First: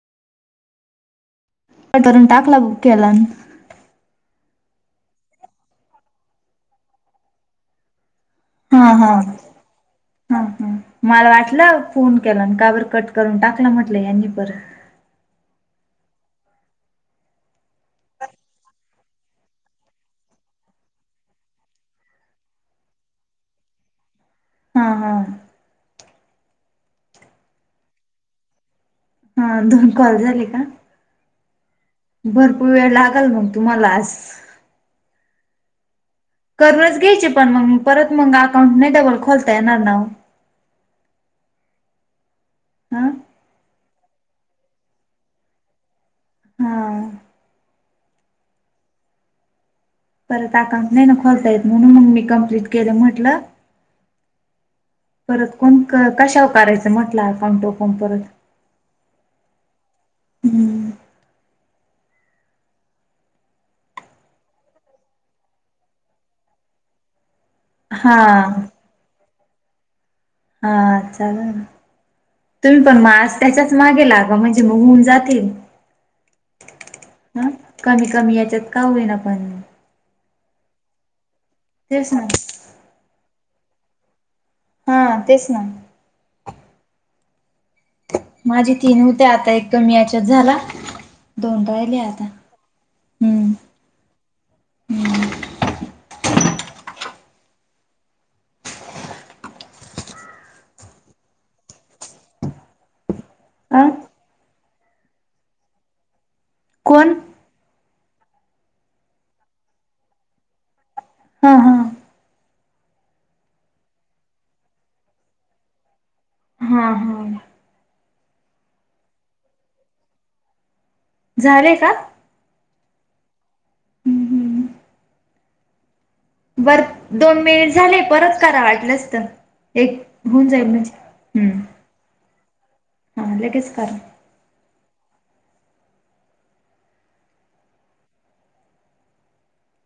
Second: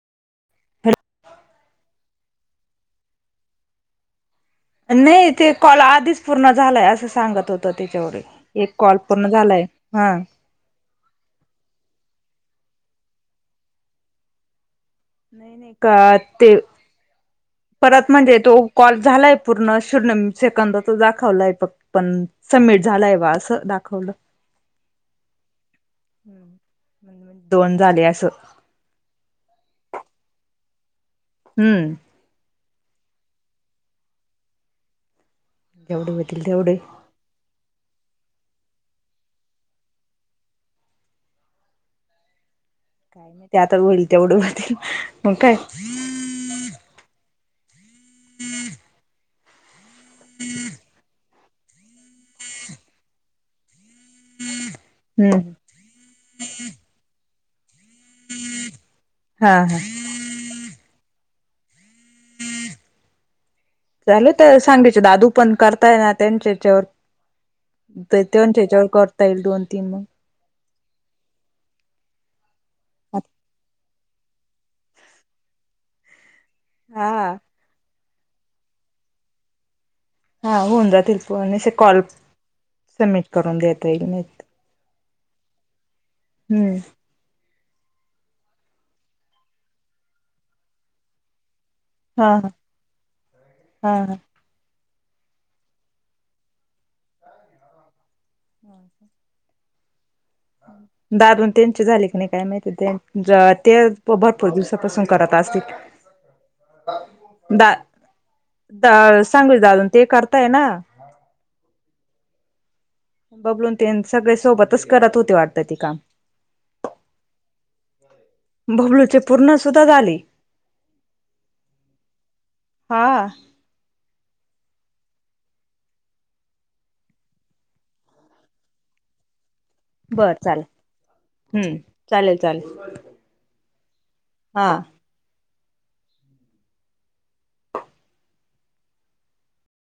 हाड [unintelligible] टाकला बुक केला अन नाही ते कॉल आधीच पूर्ण झालाय असं सांगत होतं त्याच्या वरी. एक हा कॉल हा पूर्ण झालाय. हा मला वाटल फोन केला का बर कट करून टाकला म्हटलं यांनी परत. नाही नाही का ते परत म्हणजे तो कॉल झालाय पूर्ण शून्य सेकंदाचा दाखवलाय फक्त्त. पण सबमिट झालाय बा असं दाखवलं. हा हा दोन झाले. असं हा दोन कॉल झाले का? हम्म भरपूर वेळ लागल मग तुम्हाला आज. एवढे होतील तेव करूनच घ्यायची पण मंग परत मंग अकाउंट नाही, डबल खोलता येणार ना ओ. हा ते आता होईल, तेवढं होतील. मंग काय. हा परत अकाउंट नाही ना खोलता येत म्हणून मंग मी कम्प्लीट केलं. म्हटलं हम्म परत कोण क-कशावर करायच म्हटलं अकाउंट ओपन परत. हा हा हम्म झाले तर सांगाचे दादू पण करताय ना त्यांच्या याच्यावर हा ते त्यांच्या ह्याच्यावर करता येइल. दोन, तीन, मग. हा चाल ना, तुम्ही पण मा त्याच्याच मागे ला म्हणजे बघून जातिल. हा हा‌. ह कमी कमी याच्यात का होईन आपण. होऊन जातील पण असे कॉल तेच ना सबमिट करून देत येईल. हा तेच ना. हम्म. माझी तीन होते आता एक कमी याच्यात झाला. दोन राहिले आता हा हा हम्म. हा हं. [inaudible] [inaudible] दादून त्यांचे झाले की नाही काय माहिती, ते अ भरपूर दिवसापासून करत असतील. कोण [unintelligible] दा सांगवी चे दादु अन् ते करताय ना. हा हा. बबलून तेन सगळे सोबतच करत होते वाटतं ते काम. हां हां. बबलूचे पूर्ण सुद्धा झाले. झाले का? हां. हम्म हम. बर दोन मिनिट झाले परत करा वाटलंस तर. एक बरं होऊन चालेल जाईल म्हणजे हम् हम्म चालेल हा लगेच कारा. हां.